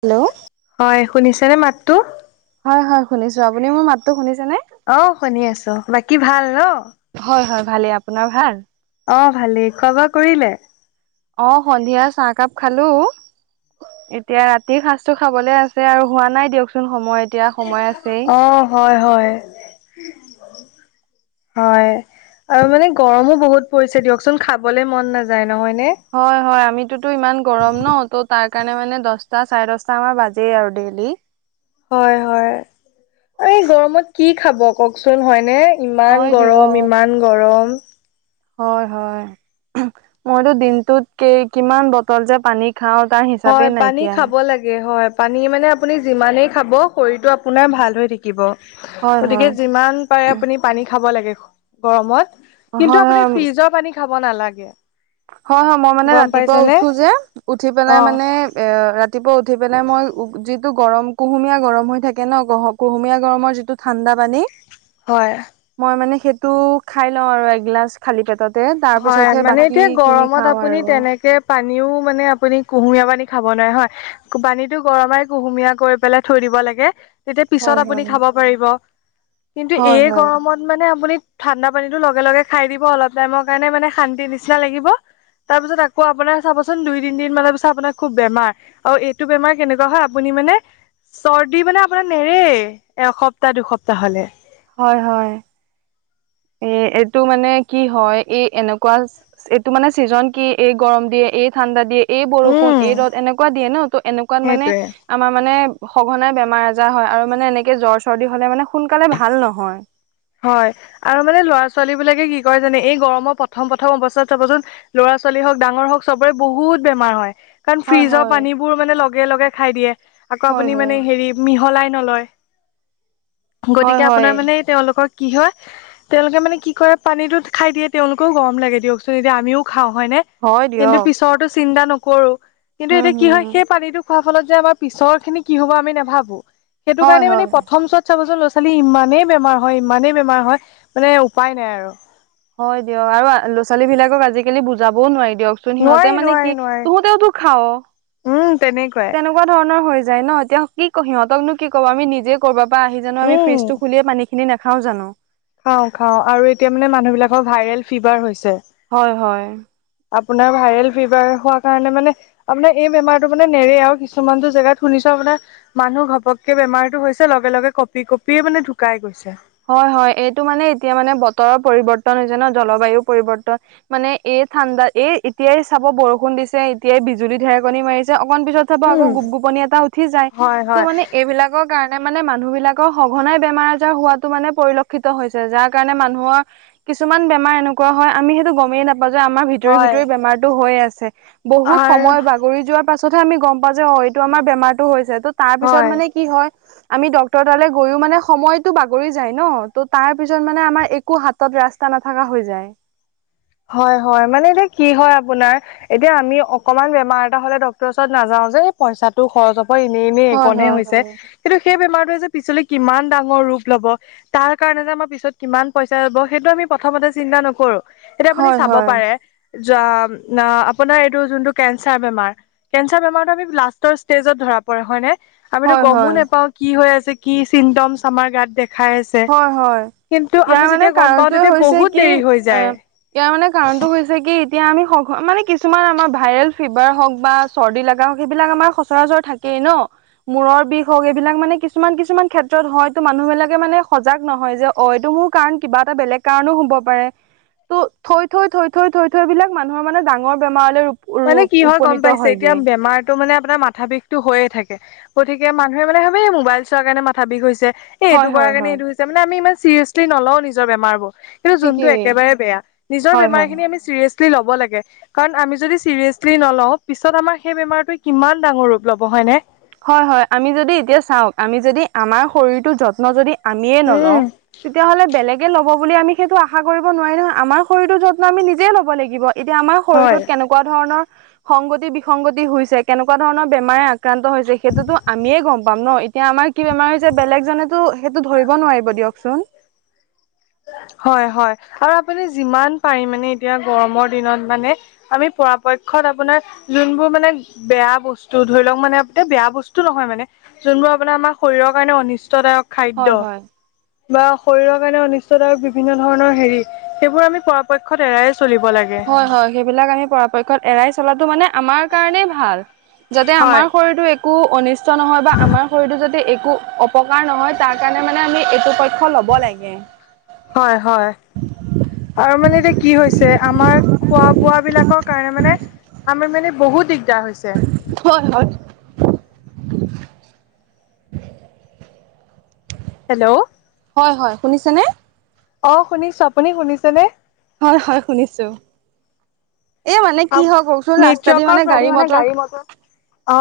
Hello হয় শুনিছানে মাতটো? হয় হয় শুনিছো আপুনি মোৰ মাতটো শুনিছেনে? অ' শুনি আছো বাকী ভাল ন? হয় হয় ভালেই আপোনাৰ ভাল? অ' ভালেই খোৱা বোৱা কৰিলে? অঁ! সন্ধিয়া চাহ কাপ খালো। [inaudible] এতিয়া ৰাতিৰ সাঁজটো খাবলে আছে আৰু হোৱা নাই দিয়কচোন সময়। [inaudible] আছেই। অ! হয়-হয়। [inaudible] হয়। আৰু মানে গৰমো বহুত পৰিছে দিয়কচোন খাবলে মন নাযায় নহয় নে? [inaudible] হয়-হয়। আমিতোতো ইমান গৰম ন ত' তাক [inaudible] সেইকাৰণে মানে দহটা চাৰে দহটা আমাৰ বাজেই আৰু ডেইলি। [inaudible] হয়-হয়। আৰু এই গৰমত কি খাব কওক‌ চোন হয়নে? [inaudible] ইমান হয় গৰম, ইমান গৰম। [inaudible] হয়-হয়। মইতো দিনটোত কিমান বটল যে পানী [inaudible] খাওঁ তাৰ হি [inaudible] হয়। পানী খাব লাগে হয়। [inaudible] পানী মানে আপুনি যিমানেই খাব শৰীৰটো আপোনাৰ ভাল হৈ থাকিব। হয় হয় গতিকে যিমান [inaudible] পাৰে আপুনি পানী খাব লাগে গৰমত কিন্তু হয় আপুনি ফ্ৰিজৰ পানী খাব নালাগে। [inaudible] হয়-হয়। মই মানে গম ৰাতিপুৱা পাইছেনে উঠো যে উঠি অ পেলাই মানে [inaudible] এ ৰাতিপুৱা উঠি পেলাই মই যিটো গৰম কুহুমীয়া গৰম হৈ থাকে ন'। কুহুমীয়া গৰমৰ যিটো [inaudible] ঠাণ্ডা পানী। [inaudible] হয়। [inaudible] মই মানে সেইটো খাই লওঁ আৰু এগিলাচ খালি পেটতে তাৰ হয় পিছতহে বা মানে [inaudible] এতিয়া গৰমত আপুনি তেনেকে পানীও মানে আপুনি কুহুমীয়া পানী খাব নোৱাৰে হয়। [inaudible] পানীটো গৰমে কুহুমীয়া কৰি পেলাই থৈ দিব লাগে। [inaudible] তেতিয়া পিছত হয় আপুনি হয় খাব পাৰিব। কিন্তু হয় এই হয় গৰমত [inaudible] মানে আপুনি ঠাণ্ডা পানীটো লগে-লগে খাই দিব অলপ টাইমৰ কাৰণে মানে শান্তি নিচিনা লাগিব। [inaudible] তাৰপিছত আকৌ আপোনাৰ চাব চোন দুই-তিনিদিন মান পিছত আপোনাৰ খুব বেমাৰ। [inaudible] আৰু এইটো বেমাৰ কেনেকুৱা হয় আপুনি মানে [inaudible] চৰ্দি মানে আপোনাৰ নেৰেই এসপ্তাহ-দুসপ্তাহ হ'লে। [inaudible] হয়-হয়। [inaudible] এ এইটো মানে কি হয় এই এনেকুৱা [inaudible] এইটো মানে চিজন কি এই গৰম দিয়ে এই ঠাণ্ডা দিয়ে [inaudible] এই বৰষুণ, উম এই ৰ'দ এনেকুৱা দিয়ে ন। ত' এনেকুৱাত মানে সেইটোৱে [inaudible] আমাৰ মানে সঘনাই বেমাৰ আজাৰ হয় আৰু মানে এনেকে জ্বৰ, চৰ্দি হ'লে মানে সোনকালে ভাল নহয়। [inaudible] হয়। আৰু মানে ল'ৰা-ছোৱালীবিলাকে কি কয় জানে এই গৰমৰ প্ৰথম-প্ৰথম অৱস্থাত চাব চোন [inaudible] লৰা-ছোৱালী হওক, ডাঙৰ হওক চবৰে বহুত বেমাৰ হয়। [inaudible] কাৰণ হয় ফ্ৰীজৰ হয় পানীবোৰ মানে লগে-লগে খাই দিয়ে। আকৌ হয় আপুনি হয় মানে হেৰি [inaudible] মিহলাই নলয়। হয় গতিকে হয় আপোনাৰ মানে তেওঁলোকৰ কি হয় [inaudible] তেওঁলোকে মানে কি কৰে পানীটো খাই দিয়ে। তেওঁলোকেও গৰম লাগে দিয়ক চোন এতিয়া আমিও খাওঁ হয় নে? হয় [inaudible] কিন্তু দিয়ক পিছৰতো চিন্তা নকৰোঁ। [inaudible] কিন্তু উম এতিয়া কি হয় হম সেই পানীটো খোৱাৰ ফলত যে আমাৰ পিছৰখিনি কি হ'ব আমি নাভাবোঁ। [inaudible] সেইটো হয় কাৰণে হয় মানে প্ৰথম চত চাব চোন ল'ৰা-ছোৱালীৰ ইমানেই বেমাৰ হয় ই [inaudible] ইমানেই বেমাৰ হয় মানে উপায় নাই আৰু। [inaudible] হয় দিয়ক আৰু ল'ৰা-ছোৱালীবিলাকক আজিকালি বুজাবও নোৱাৰি দিয়ক [inaudible] [inaudible] নোৱাৰি সিহঁতে মানে নোৱাৰি কি নোৱাৰি তহঁতেও তো খাৱ। [inaudible] উম! তেনেকুৱাই। [inaudible] তেনেকুৱা ধৰণৰ হৈ যায় ন, এতিয়া কি সিহঁতকনো কি ক'ব আমি নিজে [inaudible] ক'ৰবাৰ পৰা আহি জানো আমি উম। ফ্ৰিজটো খুলিয়ে পানীখিনি নাখাওঁ জানো? [inaudible] খাওঁ-খাওঁ আৰু এতিয়া মানে মানুহবিলাকৰ ভাইৰেল ফিভাৰ হৈছে। [inaudible] হয় হয়। আপোনাৰ ভাইৰেল ফিভাৰ হোৱাৰ কাৰণে মানে আপোনাৰ এই বেমাৰটো মানে নেৰে আৰু কিছুমানটো জেগাত শুনিছো আপোনাৰ মানুহ ঘপককে বেমাৰতো হৈছে লগে লগে কঁপি কঁপিয়ে মানে ঢুকাই গৈছে। হয় হয়, এইটো মানে এতিয়া মানে বতৰৰ পৰিৱৰ্তন হৈছে ন জলবায়ু পৰিৱৰ্তন। মানে এই ঠাণ্ডা এ, এতিয়াই চাব বৰষুণ দিছে এতিয়াই বিজুলী ধেৰেকনী মাৰিছে, অকমান পিছত তাপা আকৌ উম। গোপ গোপনি এটা উঠি যায়, হয় ত' হয় মানে এইবিলাকক কাৰণে মানে মানুহ বিলাকৰ সঘনাই বেমাৰ আজাৰ হোৱাত মানে পৰিলক্ষিত হৈছে যাৰ কাৰণে মানুহৰ কিছুমান বেমাৰ এনেকুৱা হয় আমি সেইটো গমেই নাপ পাওঁ যে আমাৰ ভিতৰি হয় ভিতৰি বেমাৰতো হৈয়ে আছে। বহুত আৰু সময় বাগ গৰি যোৱাৰ পাছতহে আমি গম পাওঁ যে অ', এইটো আমাৰ বেমাৰতো হৈছে ত' তাৰ পিছত হয় মানে কি হয় আমি ডক্টৰ তালৈ গৈও মানে সময়তো বা গৰি যায় ন, ত' তাৰ পিছত মানে আমাৰ একো হাতত ৰাস্তা নাথাকা হৈ যায়। হয় হয়, মানে এতিয়া কি হয় আপোনাৰ এতিয়া আমি অকনমান বেমাৰ এটা হ'লে ডক্টৰৰ ওচৰত নাযাও যে এই পইচা টো খৰচ হ ব এনেই এনেই হয় এইকণহে হয় হৈছে, হয়। কিন্তু সেই বেমাৰটোৱে যে পিছলৈ কিমান ডাঙৰ ৰূপ লব তাৰ কাৰণে যে আমাৰ পিছত কিমান পইচা যাব সেইটো আমি প্ৰথমতে চিন্তা নকৰোঁ। এতিয়া আপুনি হয় চাব হয় পাৰে আপোনাৰ যো-না-এইটো যোনটো কেঞ্চাৰ বেমাৰ কেন্সাৰ বেমাৰটো আমি লাষ্টৰ ষ্টেজত ধৰা পৰে হয় নে? আমিতো হয় গমো হয় নেপাও কি হৈ আছে কি চিমটমচ আমাৰ গাত দেখাই আছ হয় হয় কিন্তু ইয়াৰ আমি মানে যেতিয়া গম পাওঁ কাৰণটোৱে তেতিয়া হৈছে বহুত কি দেৰি হৈ এ যায়। ইয়াৰ মানে কাৰণো হৈছে কি এতিয়া আমি স মানে কিছুমান আমাৰ ভাইৰেল ফিভাৰ হওক বা চৰ্দি লগা হওক সেইবিলাক আমাৰ সচৰাচৰ থাকেই ন? মূৰৰ বিষ হওক এইবিলাক মানে কিছুমান কিছুমান ক্ষেত্ৰত হয়তো মানুহ বিলাকে মানে সজাগ নহয় যে অ', এইটো মোৰ কাৰণ কিবা এটা বেলেগ কাৰণো হ'ব পাৰে। ত' থৈ থৈ থৈ থৈ থৈ থৈ বিলাক মানুহৰ মানে ডাঙৰ বেমাৰলৈ ৰূপ মানে কি হয় গম উপনীত পাইছে এতিয়া হয়গে বেমাৰ টো মানে আপোনাৰ মাথা বিষটো হৈয়ে থাকে, গতিকে মানুহে মানে ভাৱে এই মোবাইল চোৱাৰ কাৰণে মাথা বিষ হৈছে। এই এইটো হয় কৰাৰ হয় কাৰণে হয় এইটো হৈছে মানে আমি ইমান চিৰিয়াচলি নলওঁ নিজৰ বেমাৰবোৰ। কিন্তু যোনটো ঠিকেই একেবাৰে বেয়া নিজৰ হয় হয় বেমাৰখিনি আমি চিৰিয়াচলি ল'ব লাগে। কাৰণ আমি যদি চি চিৰিয়াচলি নলওঁ, পিছত আমাৰ সেই বেমাৰটো কিমান ডাঙৰ ৰূপ ল'ব হয়নে? হয় হয়, আমি যদি এতিয়া চাওক আমি যদি আমাৰ শৰীৰটো যত্ন যদি আমিয়ে নলওঁ উম তেতিয়া হ'লে বেলেগ ল'ব বুলি আমি সেইটো আশা কৰিব নোৱাৰি নহয় আমাৰ শৰীৰটো যত্ন আমি নিজেই ল'ব লাগিব, এতিয়া আমাৰ হয় শৰীৰটোত কেনেকুৱা ধৰণৰ সংগতি বিসংগতি হৈছে, কেনেকুৱা ধৰণৰ বেমাৰে আক্ৰান্ত হৈছ সেইটোতো আমিয়ে গম পাম ন এতিয়া আমাৰ কি বেমাৰ হৈছে বেলেগজনেতো সেইটো ধৰিব নোৱাৰিব দিয়কচোন। হয় হয় আৰু, আপুনি যিমান পাৰি মানে এতিয়া গৰমৰ দিনত মানে আমি পৰাপক্ষত আপোনাৰ যোনবোৰ মানে বেয়া বস্তু ধৰি লওক মানে বেয়া বস্তু নহয় মানে যোনবোৰ আপোনাৰ আমাৰ শৰীৰৰ কাৰণে অনিষ্টদায়ক। খাদ্য হয় হয়। বা শৰীৰৰ কাৰণে অনিষ্টদায়ক বিভিন্ন ধৰণৰ হেৰি, সেইবোৰ আমি পৰাপক্ষত এৰাইয়ে চলিব লাগে। হয় হয়, সেইবিলাক আমি পৰাপক্ষত এৰাই চলাটো মানে আমাৰ কাৰণেই ভাল। যাতে হয় আমাৰ শৰীৰটো এক একো অনিষ্ট নহয় বা আমাৰ শৰীৰটো যদি একো অপকাৰ নহয় তাৰ কাৰণে মানে আমি এইটো পক্ খ ল'ব লাগে। হয় হয় আৰু মানে এতিয়া কি হৈছে আমাৰ খোৱা বোৱা বিলাক। কাৰণে মানে আমি মানে বহুত দিগদাৰ হৈছে। হয় হয়। হেল্ল', হয় হয় শুনিছানে। অ শুনিছো আপুনি শুনিছেনে। হয় হয় শুনিছো। এই মানে কি হয় কওকচোন ৰাস্তা দি নেটৱৰ্কৰ মানে গাড়ী মটৰ প্ৰব্লেম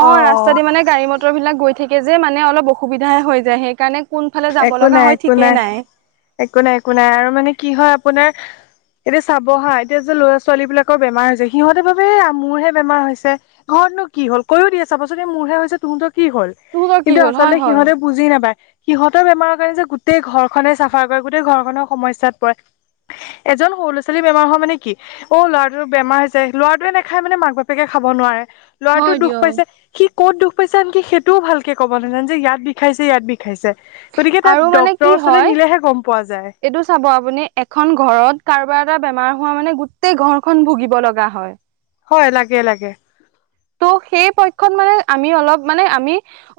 অ ৰাস্তা দি মানে গাড়ী মটৰ, সেই বিলাক গৈ থাকে যে মানে অলপ অসুবিধাই হৈ যায় সেইকাৰণে কোন ফালে যাব একো লগা নাই হয় একো ঠিকেই নাই। একো নাই একো নাই আৰু মানে কি হয় আপোনাৰ, এতিয়া চাবহা এতিয়া যে ল'ৰা ছোৱালী বিলাকৰ বেমাৰ হৈছে সিহঁতেৰ ভাৱে মোৰহে বেমাৰ হৈছে, ঘৰতনো কি হ'ল কয়ও দিয়ে চাবাচোন এই মোৰহে হৈছে তহঁতৰ কি হ'ল। তোহঁতৰ কি কিন্তু হ'ল হয় আচলতে হয়। সিহঁতে বুজি নাপায়। সিহঁতৰ বেমাৰৰ কাৰণে যে গোটেই ঘৰখনে চাফাৰ কৰে গোটেই ঘৰখনেও সমস্যাত পৰে। এজন সৰু ল'ৰা ছোৱালী বেমাৰ হোৱা মানে কি। অ ল'ৰাটো বেমাৰ যায় ল'ৰাটোৱে নাখায় মানে মাক বাপেকে খাব নোৱাৰে। ল'ৰাটো হয় দুখ দিয়ক। পাইছে সি ক'ত দুখ পাইছে আনকি সেইটোও ভালকে ক'ব নাজানে যে ইয়াত বিষাইছে ইয়াত বিষ খাইছে গতিকে আৰু তাক মানে ডক্তৰ কি ওচৰলে হয় নিলেহে গম পোৱা যায়। এইটো চাব আপুনি এখন ঘৰত কাৰোবাৰ এটা বেমাৰ হোৱা মানে গোটেই ঘৰখন ভুগিব লগা হয়। হয় লাগে লাগে। ত সেই পক্ষত মানে আমি অলপ মানে আমি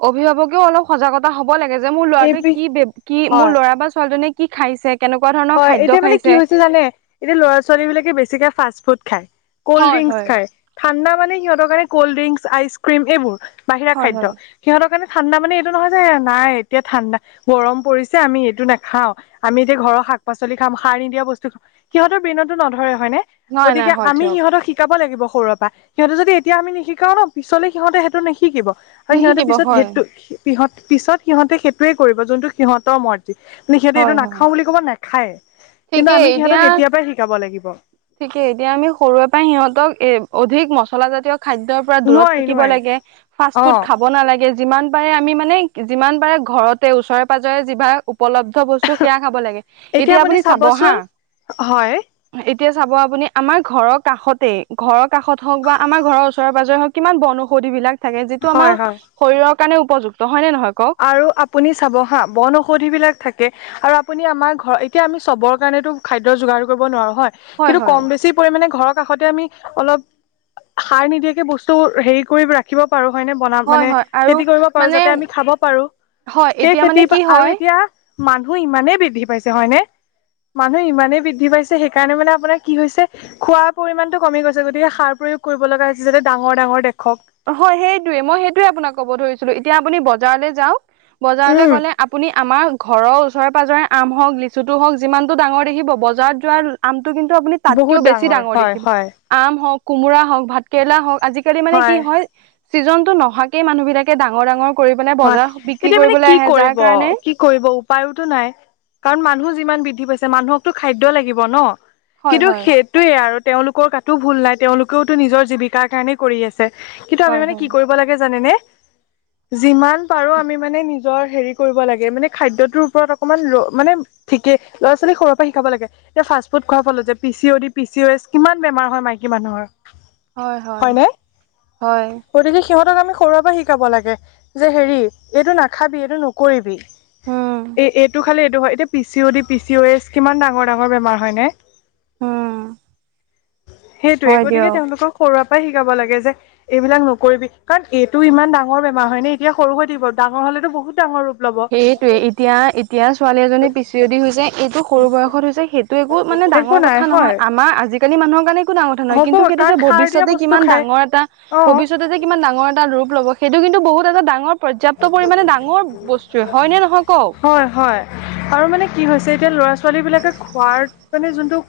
অভিভাৱকেও অলপ সজাগতা হ'ব লাগে যে মোৰ এই ল'ৰাটোৱে বি কি কি মোৰ হয় ল'ৰা বা ছোৱালীজনীয়ে কি খাইছে, কেনেকুৱা ধৰণৰ হয় খাদ্য এতিয়া মানে কি খাইছে হৈছে জানে এতিয়া ল'ৰা ছোৱালী বিলাকে বেছিকে ফাষ্ট ফুড খায়। কল্ড হয় ড্ৰিংকস হয় খায়। ঠাণ্ডা মানে সিহতৰ কাৰণে কল্ড ড্ৰিংকচ আইচ ক্ৰীম এইবোৰ বাহিৰা হয় খাদ্য। হয় সিহঁতৰ কাৰণে ঠাণ্ডা মানে এইটো নহয় যে নাই এতিয়া ঠাণ্ডা গৰম পৰিছে আমি এইটো নাখাও, আমি এতিয়া ঘৰ শাক শাক পাচলি খাম সাৰ নিদিয়া বস্তু খাম সিহতৰ ব্ৰেইনতো নধৰে হয় নে নাই নাই গতিকে হয় আমি দিয়ক সিহঁত শ শিকাব লাগিব সৰুৰে পৰা সিহঁতে যদি এতিয়া আমি নিশিকাও ন পিছলে সিহঁতে সেইটো নিশিকিব। আৰু সিহঁতে নিশিকিব পিছত হয় সেইটো সিহত পিছত সিহঁতে সেইটোৱে কৰিব যোনটো সিহঁতৰ মৰজি, সিহঁতে এইটো হয় হয় নাখাওঁ বুলি ক'ব নাখায়ে। ঠিকেই এতিয়া, তই শিকাব লাগিব। ঠিকে এতিয়া আমি সৰুৰে পৰাই সিহঁতক এ অধিক মছলাজাতীয় খাদ্য। দূৰত নোৱাৰি থাকিব নোৱাৰি নালাগে ফাষ্ট ফুড অ', খাব নালাগে। যিমান পাৰে আমি মানে যিমান পাৰে ঘৰতে ওচৰে পাজৰে যিবাক উপলব্ধ বস্তু চ সেয়া খাব লাগে এতিয়া আপুনি চাব হা। হয়, তেতিয়া চাব আপুনি আমাৰ ঘৰৰ কাষতে ঘৰ কাষত হওক বা আমাৰ ঘৰৰ ওচৰে পাজৰে হওক কিমান বনৌঔষধি বিলাক, থাকে যিটো আমাৰ হয় হয় শৰীৰৰ কাৰণে উপযুক্ত হয় নে নহয় কওক। আৰু আপুনি চাব হা বন ঔষধিবিলাক থাকে। আৰু আপুনি আমাৰ ঘৰ এতিয়া আমি চবৰ কাৰণটো খাদ্য যোগাৰ কৰিব নোৱাৰো হয়। কিন্তু কম বেছি পৰিমামানে ঘৰ কাষতে আমি, অলপ সাৰ নিদিয়াকে বস্তু হেৰি কৰিব ৰাখি ৰাখিব পাৰো হয়নে বনাম হয় মানে হয় আৰু খেতি কৰিব পাৰো মানে যাতে আমি খাব পাৰো, হয় সেই এতিয়া মানে খেতি কি আৰু হয় এতিয়া মানুহ ইমানেই বৃদ্ধি পাইছে হয়নে মানুহ ইমানেই বৃদ্ধি পাইছে সেইকাৰণে মানে আপোনাৰ কি হৈছে খোৱাৰ পৰিমাণটো কমি গৈছে গতিকে সাৰ প্ৰয়োগ কৰিব লগা হৈছে যাতে ডাঙৰ ডাঙৰ দেখক। হয় সেইটোয়ে মই সেইটোয়ে আপোনাক ক'ব ধৰিছিলো, এতিয়া আপুনি বজাৰলৈ যাওক বজাৰলৈ উম, গ'লে আপুনি আমাৰ ঘৰৰ ওচৰে পাজৰে আম হওক লিচুটো হওক যিমানটো ডাঙৰ দেখিব বজাৰত যোৱাৰ আমটো কিন্তু আপুনি তাতকেও বহুত বেছি ডাঙৰ হয় দেখিব, হয় আম হওক কোমোৰা হওক ভাত কেৰেলা হওক আজিকালি মানে হয় চিজনটো নহাকে মানুহ বিলাকে ডাঙৰ ডাঙৰ কৰি পিনে হয় বজাৰ বিক্ৰী এতিয়া মানে কি কৰিবলৈ আহে কৰিব যাৰ কাৰণে কি কৰিব উপায়োতো নাই কাৰণ, মানুহ যিমান বৃদ্ধি পাইছে মানুহকতো খাদ্য লাগিব ন। হয় কিন্তু হয় সেইটোৱে আৰু তেওঁলোকৰ গাতো ভুল নাই তেওঁলোকেওতো নিজৰ জীৱিকাৰ কাৰণে কৰি আ ছে কিন্তু আমি হয় মানে কি হয় কৰিব লাগে জানেনে যিমান পাৰো আমি মানে নি জৰ হেৰি কৰিব লাগে মানে খাদ্য তোৰ ওপৰত অকণমান ৰ মানে ঠিকে ল'ৰা ছোৱালী সৰুৰে পৰা শিকাব লাগে। এতিয়া ফাষ্টফুড খোৱাৰ ফলত যে P C O D, P C O S কিমান বেমাৰ হয় মাইকী মানুহৰ। হয় হয়, হয়নে হয়। গতিকে সিহঁতক আমি সৰুৰে পৰা শিকাব লাগে যে হেৰি, এইটো নাখাবি এইটো নকৰিবি। উম এই এইটো খালি এইটো হয় এতিয়া P C O D, P C O S কিমান ডাঙৰ ডাঙৰ বেমাৰ হয় নে? উম। সেইটোয়ে হয় গতিকে দিয়ক তেওঁলোকক সৰুৰে পৰাই শিকাব লাগে যে এইবিলাক নকৰিবি কাৰণ, এইটো ইমান ডাঙৰ বেমাৰ হয় নে এতিয়া সৰু হৈ থাকিব ডাঙৰ হলেতো বহুত ডাঙৰ হ'ব। সেইটোৱে এতিয়া এতিয়া ছোৱালী এজনী পি চি অ দি হৈছে এইটো সৰু বয়সত হৈছে সেই টো একো মানে একো ডাঙৰ নাই কথা নহয় হয় আমাৰ আজিকালি মানুহৰ কাৰণে একো ডাঙৰ কথা নহয় হ'ব কিন্তু সেইটো কাৰণ যে সাৰ দিয়া ভৱিষ্যতে বস্তু কিমান খায় ডাঙৰ এটা অ', ভৱিষ্যতে যে কিমান ডাঙৰ এটা ৰূপ ল'ব সেইটো কিন্তু বহুত এটা ডাঙৰ পৰ্যাপ্ত পৰিমাণে ডাঙৰ বস্তুৱে হয় নে নহয় কওক হয় হয়। আৰু মানে কি হৈছে এতিয়া ল'ৰা ছোৱালী বিলাকে খোৱাৰ মানে যোনটো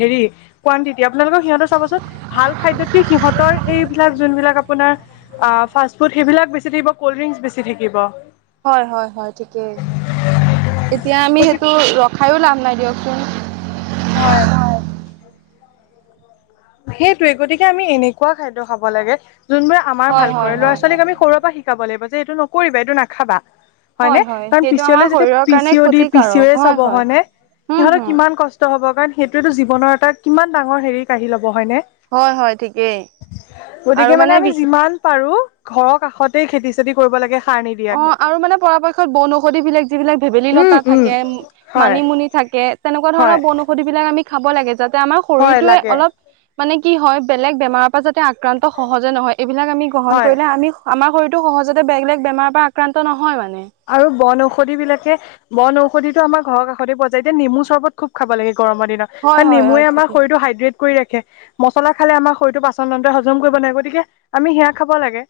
হেৰি কুৱানটিটি আপোনালোকৰ সিহঁতৰ চাবচোন ভাল খাদ্যতকে সিহঁতৰ এইবিলাক যোনবিলাক আপোনাৰ আ ফাষ্ট ফুড সেইবিলাক বেছি থাকিব, কল্ড ড্ৰিংকছ বেছি থাকিব। হয় হয় হয় ঠিকেই, এতিয়া আমি সেইটো গতিকে ৰখাইও লাভ নাই দিয়কচোন। হয়। সেইটোয়ে গতিকে আমি এনেকুৱা খাদ্য খাব লাগে যোনবোৰে আমাৰ হয় ভাল হয় কৰে ল'ৰা হয় হয় ছোৱালীক আমি সৰুৰে পৰা শি কাব লাগিব যে এইটো নকৰিবা এইটো নাখাবা। হয় হয়নে হয় কাৰণ সেইটো পিচলে আমাৰ যাতে শৰীৰৰ পি কাৰণে C O D, P C O ক্ষতিকাৰক এছ হয় হ'ব হয় হয়নে উম সিহঁতে হম কিমান ক ষ্ট হ'ব কাৰণ সেইটোৱেতো জীৱনৰ এটা কিমান ডাঙৰ হেৰি কাঢ়ি ল'ব হয়নে? হয় হয় ঠিকেই আৰু গতিকে মানে আমি বিশেষ যিমান পাৰো ঘৰৰ কাষতে খেতি চেতি কৰিব লাগে। সাৰ নিদিয়াকে অঁ আৰু মানে পৰাপক্ষত বনৌষধি বিলাক যিবিলাক ভেবেলী উম লতা উম থাকে হয় মানিমুনি থাকে। তেনেকুৱা ধৰণৰ হয় বন ঔষধি বিলাক আমি খাব লাগে, যাতে আমাৰ হয় শৰীৰটোৱে লাগে অলপ মানে কি হয় বেলেগ বেমাৰৰ পৰা যাতে আক্ৰান্ত সহজে নহয় এইবিলাক আমি গ্ৰহণ হয় কৰিলে আমি আমাৰ শৰীৰতো সহজতে বেগ বেলেগ বেমাৰৰ পৰা আক্ৰান্ত নহয় মানে। আৰু বনঔষধি বিলাকে বনঔষধি ত' আমাৰ ঘৰৰ কষতে পোৱা যায়, এতিয়া নেমু চৰ্বত খুব খাব লাগে গৰমৰ দিনত। হয় কাৰণ হয় হয় নেমুৱে আমাৰ ঠিকেই শৰীৰটো হাইড্ৰেট কৰি ৰাখে। মছলা খালে আমাৰ শৰীৰটোৰ পাচনতন্ত্ৰই হজম কৰিব নোৱাৰে গতিকে, আমি সেয়া খাব লাগে।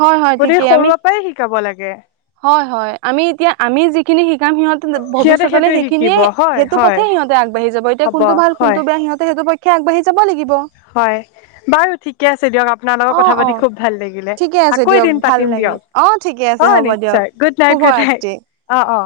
হয় হয় গতিকে ঠিকেই আমি সৰুৰে পৰাই শিকাব লাগে। হয় হয়, আমি এতিয়া আমি যিখিনি শিকাম সিহঁত- সিহঁতে ভৱিষ্যতলে সেইটোৱে শিকিব সেইখিনিয়ে হয় সেইটো হয় পথে সিহতে আগবাঢ়ি যাব এতিয়া হ'ব কোনটো ভাল হয় কোনটো বেয়া সিহঁতে সেইটো পক্ষ- ক্ষে আগবাঢ়ি যাব লাগিব। হয়, বাৰু ঠিক- ঠিকে আছে দিয়ক আপোনাৰ লগত অ', কথা অ'। পাতি খুব ভাল লাগিলে ঠিকে আছে আকৌ দিয়ক এদিন ভাল পাতিম লাগিল অ ঠিকে দিয়ক। আছে অ হ'ব দিয়ক নিশ্চয়' গুড নাইট গুড নাইট শুভৰাত্ৰি অঁ অঁ।